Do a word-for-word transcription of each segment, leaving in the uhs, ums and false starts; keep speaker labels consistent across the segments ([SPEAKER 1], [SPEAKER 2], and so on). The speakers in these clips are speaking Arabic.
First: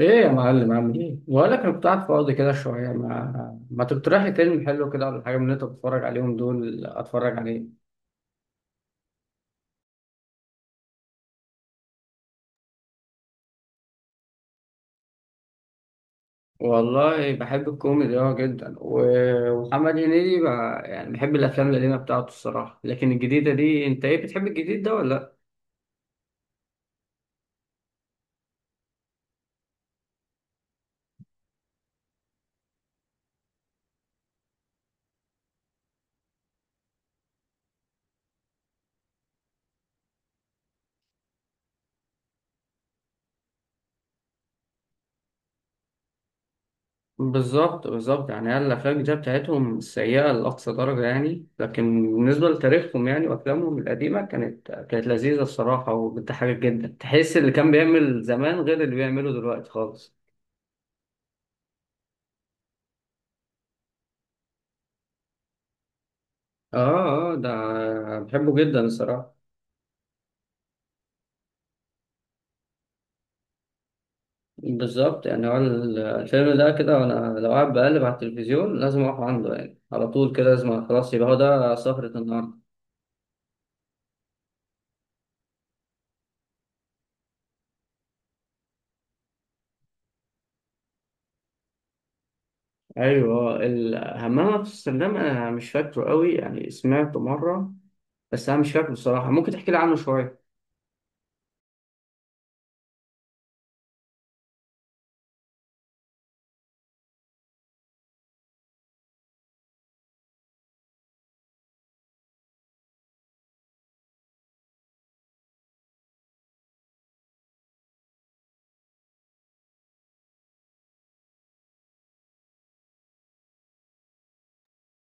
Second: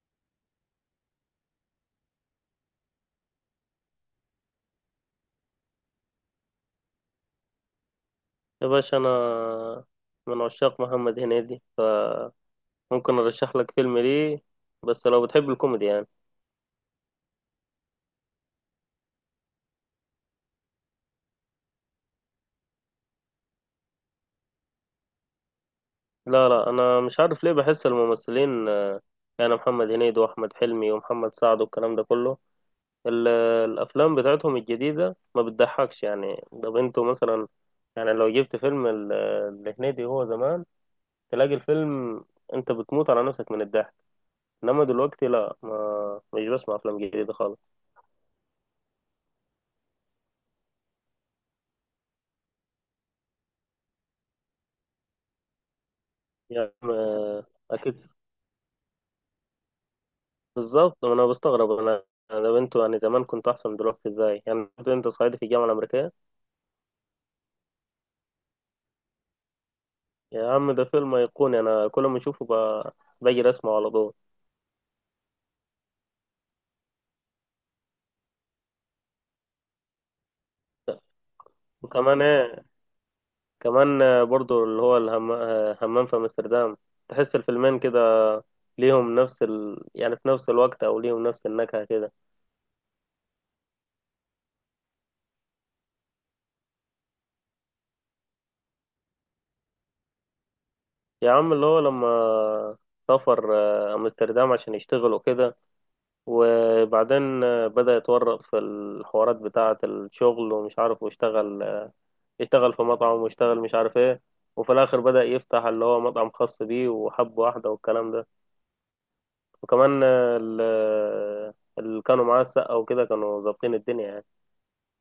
[SPEAKER 1] ايه يا معلم؟ عامل ايه؟ بقول لك انا كنت قاعد فاضي كده شويه، ما ما تقترح لي فيلم حلو كده ولا حاجه من اللي انت بتتفرج عليهم دول اتفرج عليه.
[SPEAKER 2] يا باشا أنا من عشاق محمد هنيدي، فممكن أرشح لك فيلم، ليه؟ بس لو بتحب الكوميدي يعني.
[SPEAKER 1] والله بحب الكوميدي اه جدا و- ومحمد هنيدي بقى، يعني بحب الافلام القديمه بتاعته الصراحه، لكن الجديده دي، انت ايه، بتحب الجديد ده ولا لا؟
[SPEAKER 2] لا لا، أنا مش عارف ليه بحس الممثلين آه، يعني محمد هنيدي وأحمد حلمي ومحمد سعد والكلام ده كله، ال- الأفلام بتاعتهم الجديدة ما بتضحكش يعني. طب أنتوا مثلا، يعني لو جبت فيلم ال- لهنيدي هو زمان، تلاقي الفيلم أنت بتموت على نفسك من الضحك. إنما دلوقتي لا، ما مش بسمع أفلام جديدة خالص.
[SPEAKER 1] بالظبط بالظبط، يعني هي الافلام الجديده بتاعتهم سيئه لاقصى درجه يعني، لكن بالنسبه لتاريخهم يعني وافلامهم القديمه، كانت كانت لذيذه الصراحه وبتضحك
[SPEAKER 2] يعني
[SPEAKER 1] جدا. تحس
[SPEAKER 2] آه،
[SPEAKER 1] اللي كان
[SPEAKER 2] أكيد.
[SPEAKER 1] بيعمل زمان غير اللي بيعمله دلوقتي خالص.
[SPEAKER 2] بالظبط، ما انا بستغرب انا. ده انتوا يعني زمان كنتوا احسن، دلوقتي ازاي يعني؟ برضه انت صعيدي في الجامعه الامريكيه.
[SPEAKER 1] اه اه ده بحبه جدا الصراحة.
[SPEAKER 2] يا عم ده فيلم ايقوني، انا كل ما اشوفه ب- باجي اسمعه على طول.
[SPEAKER 1] بالظبط، يعني هو ال- الفيلم ده كده، وانا لو قاعد بقلب على التلفزيون لازم اقف عنده يعني، على طول كده، لازم خلاص يبقى هو ده سهرة
[SPEAKER 2] وكمان
[SPEAKER 1] النهاردة.
[SPEAKER 2] ايه، كمان آه، برضه اللي هو الهم... آه، همام في امستردام. تحس الفيلمين كده ليهم نفس ال... يعني في نفس الوقت او ليهم نفس النكهه كده.
[SPEAKER 1] ايوه، الهمام في امستردام انا مش فاكره قوي، يعني سمعته مره بس انا مش فاكره بصراحه، ممكن تحكي لي عنه شويه.
[SPEAKER 2] يا عم اللي هو لما سافر آه، امستردام عشان يشتغل وكده، وبعدين آه، بدأ يتورط في الحوارات بتاعة الشغل ومش عارف، واشتغل اشتغل في مطعم، واشتغل مش عارف ايه، وفي الاخر بدأ يفتح اللي هو مطعم خاص بيه وحب واحدة والكلام ده. وكمان آه، ال- آه، اللي كانوا معاه السقا وكده كانوا ظابطين الدنيا يعني.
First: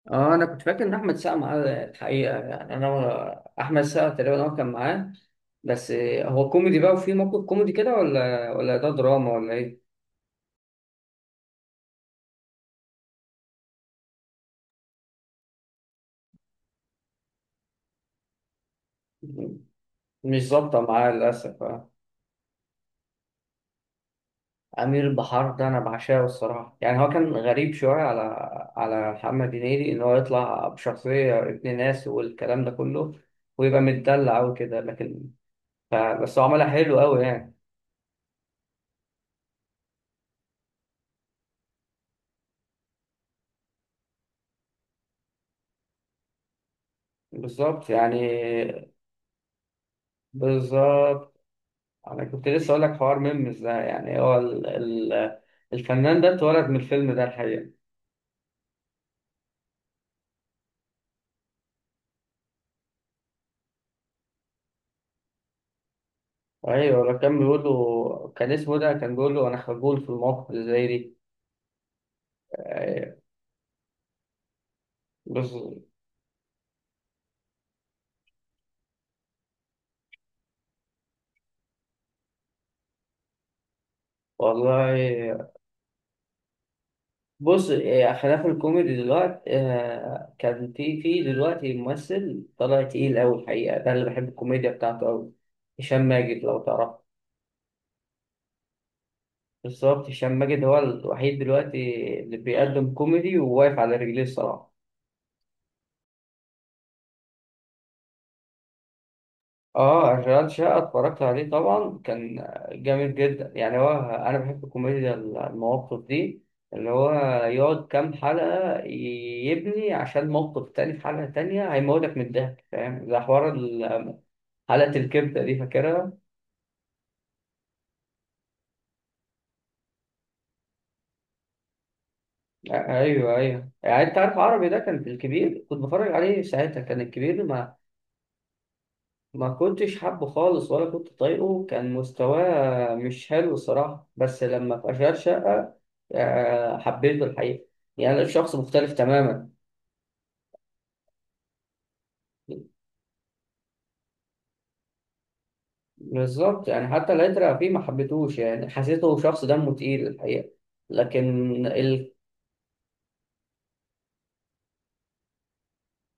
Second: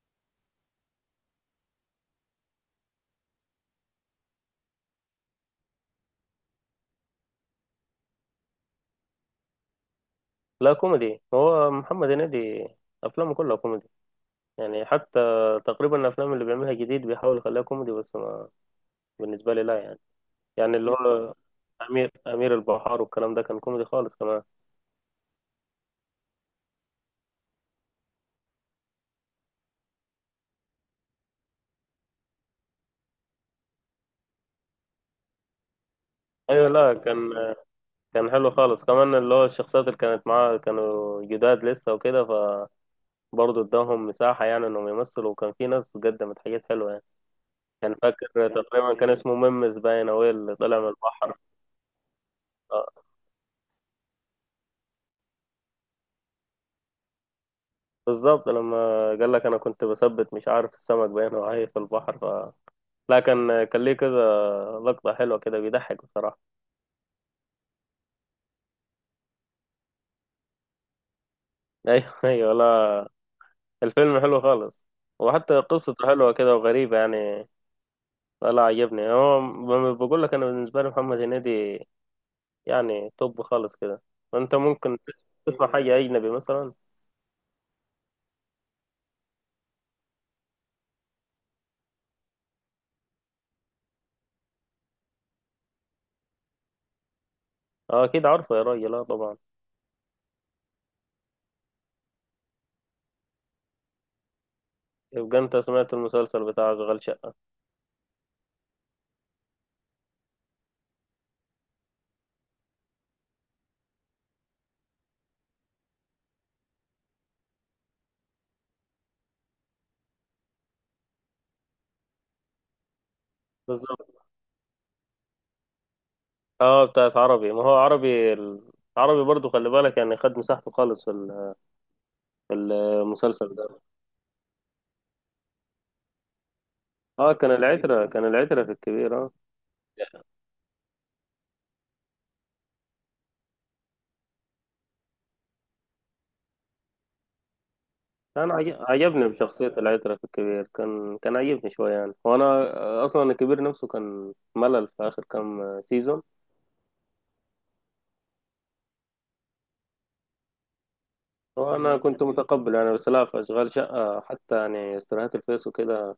[SPEAKER 1] اه انا كنت فاكر ان احمد سقا معاه الحقيقة، يعني انا ولا- احمد سقا تقريبا هو كان معاه. بس هو كوميدي بقى وفي موقف كوميدي كده، ولا ولا ده دراما ولا
[SPEAKER 2] لا كوميدي، هو محمد هنيدي افلامه كلها كوميدي، يعني حتى تقريبا الافلام اللي بيعملها جديد بيحاول يخليها كوميدي بس ما
[SPEAKER 1] ايه؟
[SPEAKER 2] بالنسبة لي لا يعني.
[SPEAKER 1] مش
[SPEAKER 2] يعني
[SPEAKER 1] ظابطة
[SPEAKER 2] اللي
[SPEAKER 1] معاه
[SPEAKER 2] هو
[SPEAKER 1] للأسف آه.
[SPEAKER 2] امير امير البحار والكلام ده كان كوميدي خالص كمان.
[SPEAKER 1] أمير البحار ده أنا بعشقه الصراحة، يعني هو كان غريب شوية على على محمد هنيدي إن هو يطلع بشخصية ابن ناس والكلام ده كله ويبقى متدلع وكده، لكن ف- بس هو
[SPEAKER 2] ايوه،
[SPEAKER 1] عملها
[SPEAKER 2] لا
[SPEAKER 1] حلو أوي
[SPEAKER 2] كان
[SPEAKER 1] يعني.
[SPEAKER 2] كان حلو خالص كمان، اللي هو الشخصيات اللي كانت معاه كانوا جداد لسه وكده، برضه اداهم مساحة يعني انهم يمثلوا، وكان في ناس قدمت حاجات حلوة يعني.
[SPEAKER 1] بالظبط
[SPEAKER 2] كان
[SPEAKER 1] يعني
[SPEAKER 2] فاكر تقريبا كان اسمه ممس باين او إيه اللي طلع من البحر
[SPEAKER 1] بالظبط أنا كنت لسه أقول لك
[SPEAKER 2] آه.
[SPEAKER 1] حوار ميمز ده، يعني هو ال... ال... الفنان ده اتولد من الفيلم ده الحقيقة.
[SPEAKER 2] بالظبط، لما قال لك انا كنت بثبت مش عارف السمك باين وعاي في البحر ف لا كان كان ليه كذا لقطة حلوة كده، بيضحك بصراحة.
[SPEAKER 1] أيوة، لو كان بيقول له كان اسمه ده، كان بيقول له أنا خجول في المواقف اللي زي دي.
[SPEAKER 2] ايوه ايوه، لا
[SPEAKER 1] أيوة،
[SPEAKER 2] الفيلم حلو خالص،
[SPEAKER 1] بس.
[SPEAKER 2] وحتى قصته حلوة كده وغريبة يعني. لا عجبني هو، ب- بقول لك انا بالنسبة لي محمد هنيدي يعني توب خالص كده. انت ممكن تس-
[SPEAKER 1] والله
[SPEAKER 2] تسمع حاجة اجنبي مثلا.
[SPEAKER 1] بص إيه، خلاف الكوميدي دلوقتي آه، كان في في دلوقتي ممثل طلع تقيل أوي الحقيقة، ده اللي بحب الكوميديا بتاعته أوي. هشام ماجد، لو تعرف.
[SPEAKER 2] اه اكيد عارفه يا راجل، اه طبعا.
[SPEAKER 1] بالظبط، هشام ماجد هو الوحيد دلوقتي اللي بيقدم كوميدي وواقف على رجليه الصراحة.
[SPEAKER 2] يبقى انت سمعت المسلسل بتاع اشغال شقه.
[SPEAKER 1] اه، اشغال شقه اتفرجت عليه طبعا، كان جامد جدا يعني. هو انا بحب الكوميديا المواقف دي، اللي هو يقعد كام حلقه يبني عشان موقف تاني في حلقه تانية هيموتك من الضحك، فاهم؟ زي حوار ال-
[SPEAKER 2] بالظبط.
[SPEAKER 1] حلقه الكبده دي، فاكرها؟
[SPEAKER 2] اه بتاعت عربي، ما هو عربي ال- عربي برضو خلي بالك يعني، خد مساحته خالص في ال- في
[SPEAKER 1] آه، ايوه
[SPEAKER 2] المسلسل
[SPEAKER 1] ايوه،
[SPEAKER 2] ده.
[SPEAKER 1] يعني انت عارف عربي ده كان في الكبير، كنت بتفرج عليه ساعتها كان
[SPEAKER 2] اه
[SPEAKER 1] الكبير،
[SPEAKER 2] كان
[SPEAKER 1] ما
[SPEAKER 2] العترة كان العترة في الكبير اه.
[SPEAKER 1] ما كنتش حابه خالص ولا كنت طايقه، كان مستواه مش حلو الصراحة، بس لما في أشغال شقة آه، حبيته الحقيقة. يعني أنا
[SPEAKER 2] انا
[SPEAKER 1] شخص
[SPEAKER 2] عج-
[SPEAKER 1] مختلف
[SPEAKER 2] عجبني
[SPEAKER 1] تماما.
[SPEAKER 2] بشخصية العترة في الكبير، كان كان عجبني شوية يعني، وانا اصلا الكبير نفسه كان ملل في اخر كام سيزون.
[SPEAKER 1] بالظبط، يعني حتى العترة فيه ما حبيتهوش، يعني حسيته شخص دمه تقيل الحقيقة، لكن
[SPEAKER 2] وانا
[SPEAKER 1] ال...
[SPEAKER 2] كنت متقبل يعني، بس لا في اشغال شقة حتى يعني استراحات الفيس وكده،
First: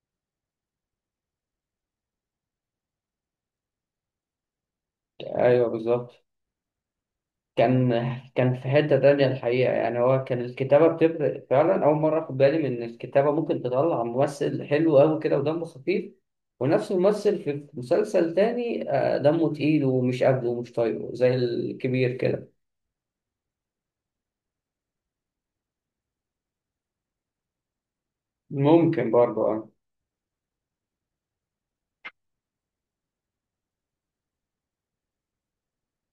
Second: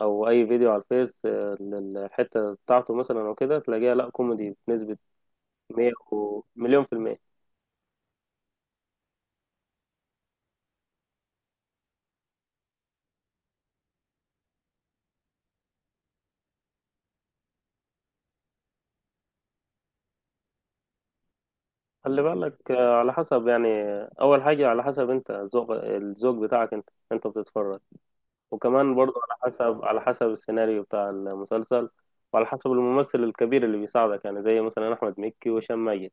[SPEAKER 2] او اي فيديو على الفيس آه، لل- الحته بتاعته مثلا او كده، تلاقيها لا كوميدي بنسبه
[SPEAKER 1] أيوه
[SPEAKER 2] مية
[SPEAKER 1] بالظبط.
[SPEAKER 2] ومليون في المية.
[SPEAKER 1] كان كان في حتة تانية الحقيقة، يعني هو كان الكتابة بتفرق فعلا، أول مرة أخد بالي من إن الكتابة ممكن تطلع ممثل حلو أوي كده ودمه خفيف، ونفس الممثل في مسلسل تاني آه، دمه تقيل ومش قابله ومش طايقه زي الكبير
[SPEAKER 2] خلي
[SPEAKER 1] كده.
[SPEAKER 2] بالك آه، على حسب يعني، آه، اول حاجه على حسب انت ذوق الذوق بتاعك، انت انت بتتفرج. وكمان
[SPEAKER 1] ممكن
[SPEAKER 2] برضو على
[SPEAKER 1] برضه أه.
[SPEAKER 2] حسب على حسب السيناريو بتاع المسلسل، وعلى حسب الممثل الكبير اللي بيساعدك، يعني زي مثلا احمد مكي وهشام ماجد.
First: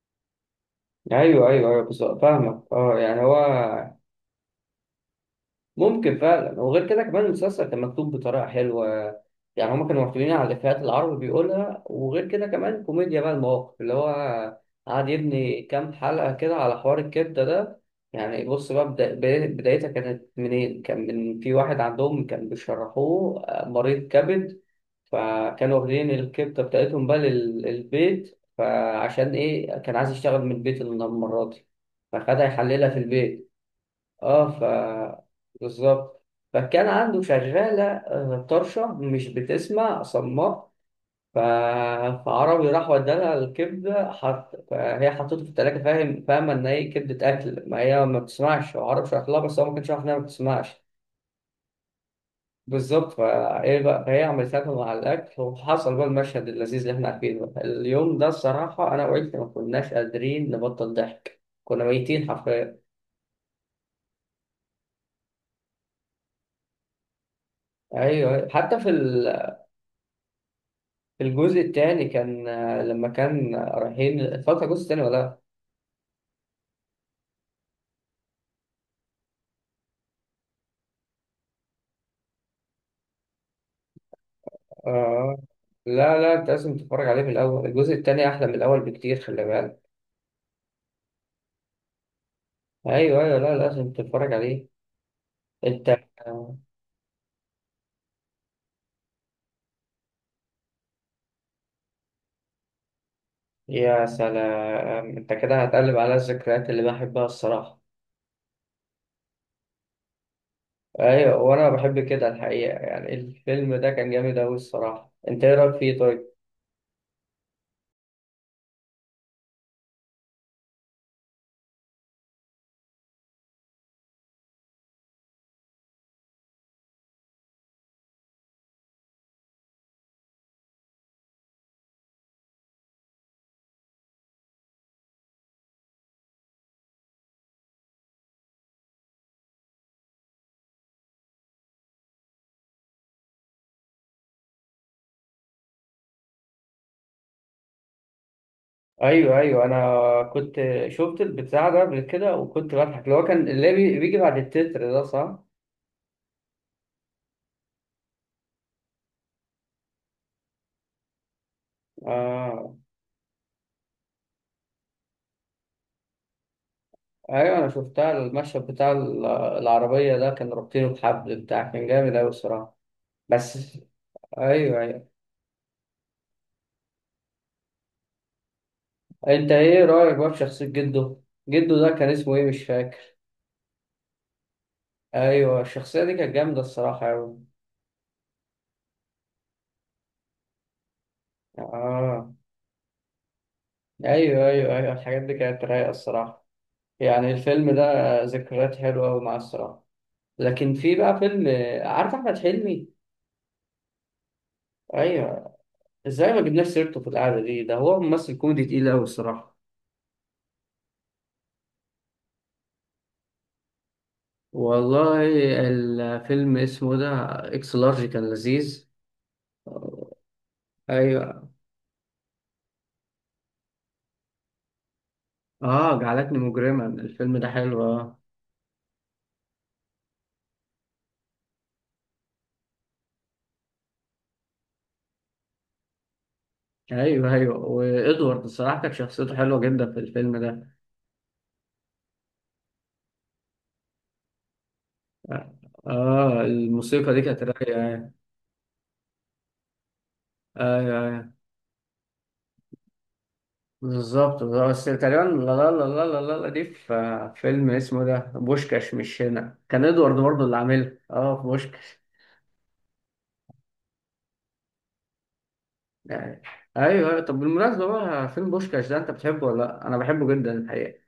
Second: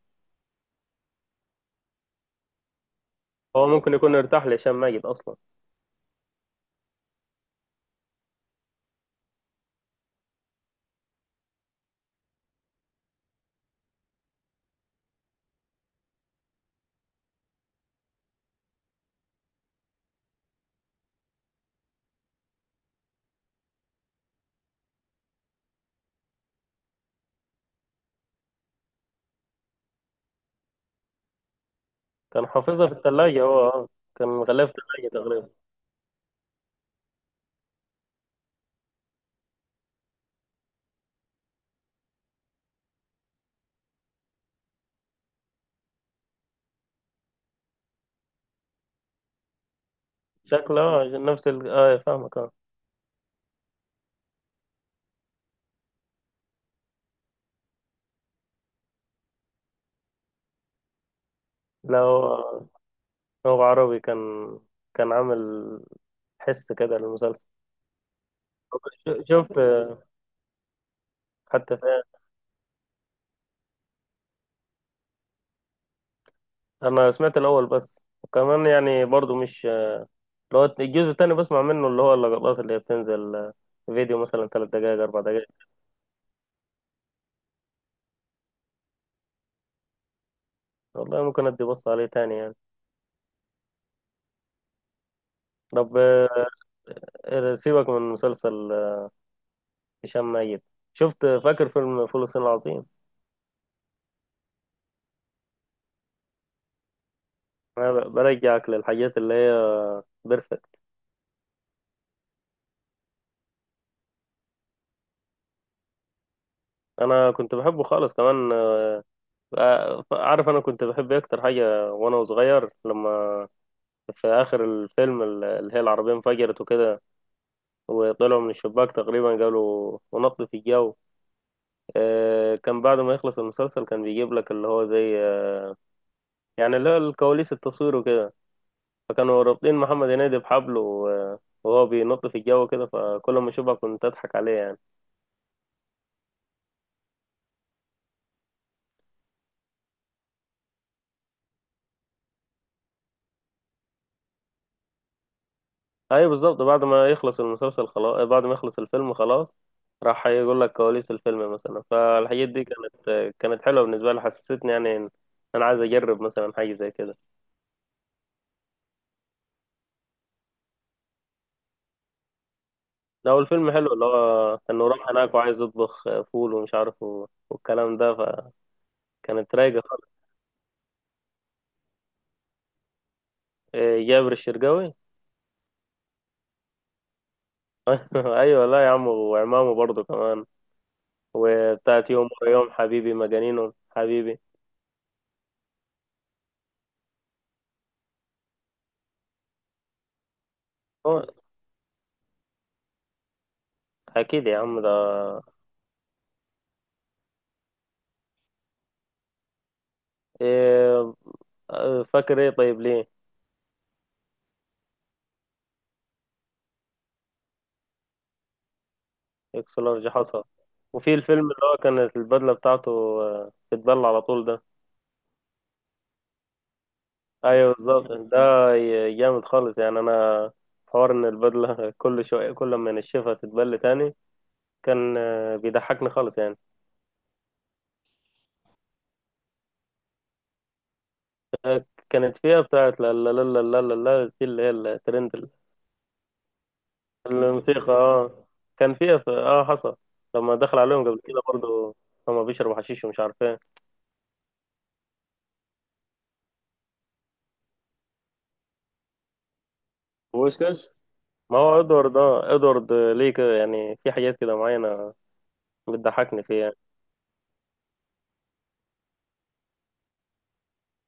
[SPEAKER 1] أيوه أيوه أيوه بالظبط، فاهمك أه. يعني هو
[SPEAKER 2] هو ممكن يكون ارتاح لهشام ماجد اصلا.
[SPEAKER 1] ممكن فعلا. وغير كده كمان المسلسل كان مكتوب بطريقة حلوة، يعني هما كانوا معتمدين على الإفيهات اللي العربي بيقولها، وغير كده كمان كوميديا بقى المواقف، اللي هو قعد يبني كام حلقة كده على حوار الكبدة ده. يعني بص بقى، بدا- بداية- بدايتها كانت منين؟ كان من في واحد عندهم كان بيشرحوه آه، مريض كبد، فكانوا واخدين الكبدة بتاعتهم بقى للبيت، فعشان إيه كان عايز يشتغل من البيت المرة دي فخدها
[SPEAKER 2] كان حافظها
[SPEAKER 1] يحللها
[SPEAKER 2] في
[SPEAKER 1] في
[SPEAKER 2] الثلاجه
[SPEAKER 1] البيت.
[SPEAKER 2] هو آه. كان
[SPEAKER 1] اه ف
[SPEAKER 2] غلاف ثلاجه تقريبا.
[SPEAKER 1] بالظبط، فكان عنده شغالة آه، طرشة مش بتسمع، صماء ف... فعربي راح ودالها الكبدة، حط... فهي حطته في التلاجة، فاهم؟ فاهمة إن هي كبدة أكل، ما هي ما بتسمعش، وعربي شرح لها، بس هو ما كانش عارف إنها ما
[SPEAKER 2] شكله
[SPEAKER 1] بتسمعش.
[SPEAKER 2] آه، نفس ال... اه فاهمك اه.
[SPEAKER 1] بالظبط، فإيه بقى، فهي عملت لها مع الأكل وحصل بقى المشهد اللذيذ اللي إحنا عارفينه بقى. اليوم ده الصراحة أنا وعيلتي ما كناش قادرين نبطل ضحك، كنا
[SPEAKER 2] لو
[SPEAKER 1] ميتين
[SPEAKER 2] آه،
[SPEAKER 1] حرفيا.
[SPEAKER 2] هو عربي كان كان عامل حس كده للمسلسل.
[SPEAKER 1] ايوه، حتى في
[SPEAKER 2] ش-
[SPEAKER 1] ال
[SPEAKER 2] شفت.
[SPEAKER 1] الجزء
[SPEAKER 2] حتى
[SPEAKER 1] التاني
[SPEAKER 2] فيه.
[SPEAKER 1] كان آه، لما كان رايحين. اتفرجت على الجزء التاني ولا لا؟
[SPEAKER 2] انا سمعت الاول بس، وكمان يعني برضو مش اللي هو الجزء التاني بسمع منه، اللي هو اللقطات اللي هي بتنزل فيديو مثلا ثلاث دقائق اربع
[SPEAKER 1] اه
[SPEAKER 2] دقائق
[SPEAKER 1] لا لا، انت لازم تتفرج عليه من الاول، الجزء التاني احلى من الاول بكتير، خلي بالك.
[SPEAKER 2] والله ممكن ادي بص عليه تاني يعني.
[SPEAKER 1] ايوه ايوه، لا لازم تتفرج عليه انت
[SPEAKER 2] طب
[SPEAKER 1] آه،
[SPEAKER 2] آه، سيبك من مسلسل آه، هشام، ميت شفت فاكر فيلم فول الصين العظيم؟
[SPEAKER 1] يا سلام، انت كده هتقلب على الذكريات اللي بحبها الصراحه.
[SPEAKER 2] انا ب- برجعك للحاجات اللي هي بيرفكت.
[SPEAKER 1] ايوه وانا بحب كده الحقيقه، يعني الفيلم ده كان جامد اوي الصراحه، انت ايه رايك فيه طيب؟
[SPEAKER 2] انا كنت بحبه خالص كمان. ف- عارف انا كنت بحب إيه اكتر حاجه وانا صغير؟ لما في اخر الفيلم ال- اللي هي العربيه انفجرت وكده، وطلعوا من الشباك تقريبا قالوا، ونط في الجو، آه، كان بعد ما يخلص المسلسل كان بيجيب لك اللي هو زي آه، يعني اللي هو الكواليس، التصوير وكده. فكانوا رابطين محمد هنيدي بحبل و- وهو بينط في الجو كده، فكل ما اشوفها كنت اضحك عليه يعني.
[SPEAKER 1] ايوه ايوه، انا كنت شفت البتاع ده قبل كده وكنت بضحك، اللي هو كان اللي بي- بيجي بعد التتر، ده صح؟
[SPEAKER 2] ايوه بالظبط، بعد ما يخلص المسلسل خلاص، بعد ما يخلص الفيلم خلاص، راح يقول لك كواليس الفيلم مثلا، فالحاجات دي
[SPEAKER 1] اه
[SPEAKER 2] كانت كانت حلوه بالنسبه لي، حسستني يعني إن انا عايز اجرب مثلا حاجه زي كده.
[SPEAKER 1] ايوه، انا شفتها المشهد بتاع ال- العربيه ده، كان رابطينه بحبل بتاع، كان جامد اوي الصراحه.
[SPEAKER 2] لو
[SPEAKER 1] بس
[SPEAKER 2] الفيلم حلو اللي هو
[SPEAKER 1] ايوه
[SPEAKER 2] انه
[SPEAKER 1] ايوه،
[SPEAKER 2] راح هناك وعايز يطبخ فول ومش عارف و- والكلام ده.
[SPEAKER 1] انت
[SPEAKER 2] فكانت رايقه
[SPEAKER 1] ايه
[SPEAKER 2] خالص.
[SPEAKER 1] رايك بقى في شخصيه جده؟ جده ده كان اسمه ايه مش فاكر.
[SPEAKER 2] إيه، جابر الشرقاوي.
[SPEAKER 1] ايوه الشخصيه دي كانت جامده الصراحه اوي.
[SPEAKER 2] ايوه، لا يا عم وعمامه برضه كمان، وبتاعت يوم
[SPEAKER 1] اه
[SPEAKER 2] ورا يوم حبيبي مجانينه حبيبي.
[SPEAKER 1] ايوه ايوه ايوه، الحاجات دي كانت رايقه الصراحه. يعني الفيلم ده ذكريات حلوه اوي معاه الصراحه، لكن في بقى
[SPEAKER 2] هو
[SPEAKER 1] فيلم. عارف احمد حلمي؟
[SPEAKER 2] اكيد يا عم ده.
[SPEAKER 1] ايوه، ازاي ما جبناش سيرته في القعده دي؟ ده هو ممثل كوميدي تقيل اوي الصراحه.
[SPEAKER 2] إيه، فاكر ايه طيب ليه؟
[SPEAKER 1] والله الفيلم اسمه ده، اكس لارج، كان لذيذ.
[SPEAKER 2] اكس لارج
[SPEAKER 1] آه،
[SPEAKER 2] حصى. وفي الفيلم
[SPEAKER 1] ايوه،
[SPEAKER 2] اللي هو كانت البدلة بتاعته آه، بتبل على طول ده.
[SPEAKER 1] اه جعلتني مجرما، الفيلم ده
[SPEAKER 2] ايوه
[SPEAKER 1] حلو
[SPEAKER 2] بالظبط
[SPEAKER 1] اه.
[SPEAKER 2] ده ي- جامد خالص يعني. انا حوار ان البدلة كل شوية كل ما نشفها تتبل تاني، كان آه، بيضحكني خالص يعني.
[SPEAKER 1] ايوه ايوه، وادوارد الصراحه كانت شخصيته حلوه جدا في الفيلم ده.
[SPEAKER 2] كانت فيها بتاعت لا لا لا لا لا لا دي اللي هي الترند ال-
[SPEAKER 1] اه آه، الموسيقى دي كانت رايقه
[SPEAKER 2] الموسيقى
[SPEAKER 1] يعني.
[SPEAKER 2] اه كان فيها، في اه حصل لما دخل
[SPEAKER 1] ايوه
[SPEAKER 2] عليهم قبل
[SPEAKER 1] ايوه
[SPEAKER 2] كده برضه، هما بيشربوا حشيش ومش عارف ايه،
[SPEAKER 1] بالظبط، بس تقريبا لا لا لا لا لا لا لا دي في فيلم اسمه ده بوشكاش مش هنا، كان ادوارد برضه اللي
[SPEAKER 2] ويسكس.
[SPEAKER 1] عاملها اه في
[SPEAKER 2] ما هو
[SPEAKER 1] بوشكاش.
[SPEAKER 2] ادوارد اه ادوارد ليه كده يعني، في حاجات كده معينة
[SPEAKER 1] يعني.
[SPEAKER 2] بتضحكني فيه يعني.
[SPEAKER 1] ايوه أيوة. طب بالمناسبه بقى، فيلم بوشكاش ده انت بتحبه ولا لا؟ انا بحبه جدا الحقيقه.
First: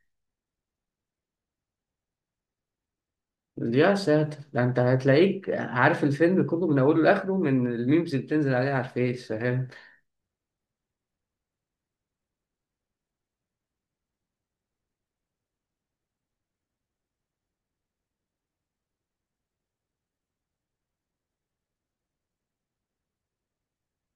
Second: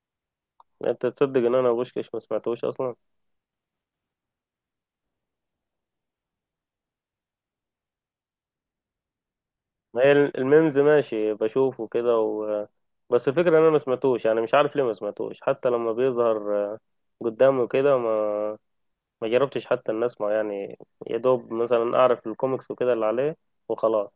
[SPEAKER 2] انت تصدق ان انا بوشكاش ما سمعتوش اصلا؟
[SPEAKER 1] يا ساتر، ده انت هتلاقيك عارف الفيلم كله من اوله لاخره من الميمز اللي بتنزل عليه على الفيس، فاهم؟
[SPEAKER 2] ما هي الميمز ماشي بشوفه كده و... بس الفكره ان انا ما سمعتوش يعني، مش عارف ليه ما سمعتوش، حتى لما بيظهر آه، قدامي كده ما ما جربتش حتى ان اسمع يعني، يا دوب مثلا اعرف الكوميكس وكده اللي عليه، وخلاص.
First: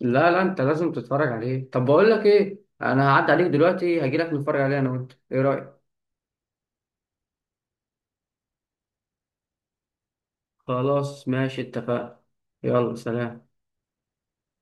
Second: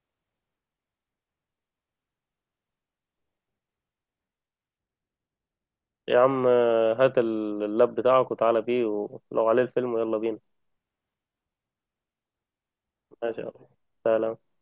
[SPEAKER 1] لا لا انت لازم تتفرج عليه. طب بقول لك ايه، انا هعدي عليك دلوقتي هجيلك نتفرج عليه انا وانت، ايه رايك؟
[SPEAKER 2] يا عم آه، هات اللاب بتاعك وتعالى بيه، ولو عليه الفيلم يلا بينا.
[SPEAKER 1] خلاص ماشي اتفقنا، يلا
[SPEAKER 2] ماشي يا
[SPEAKER 1] سلام.
[SPEAKER 2] عم. سلام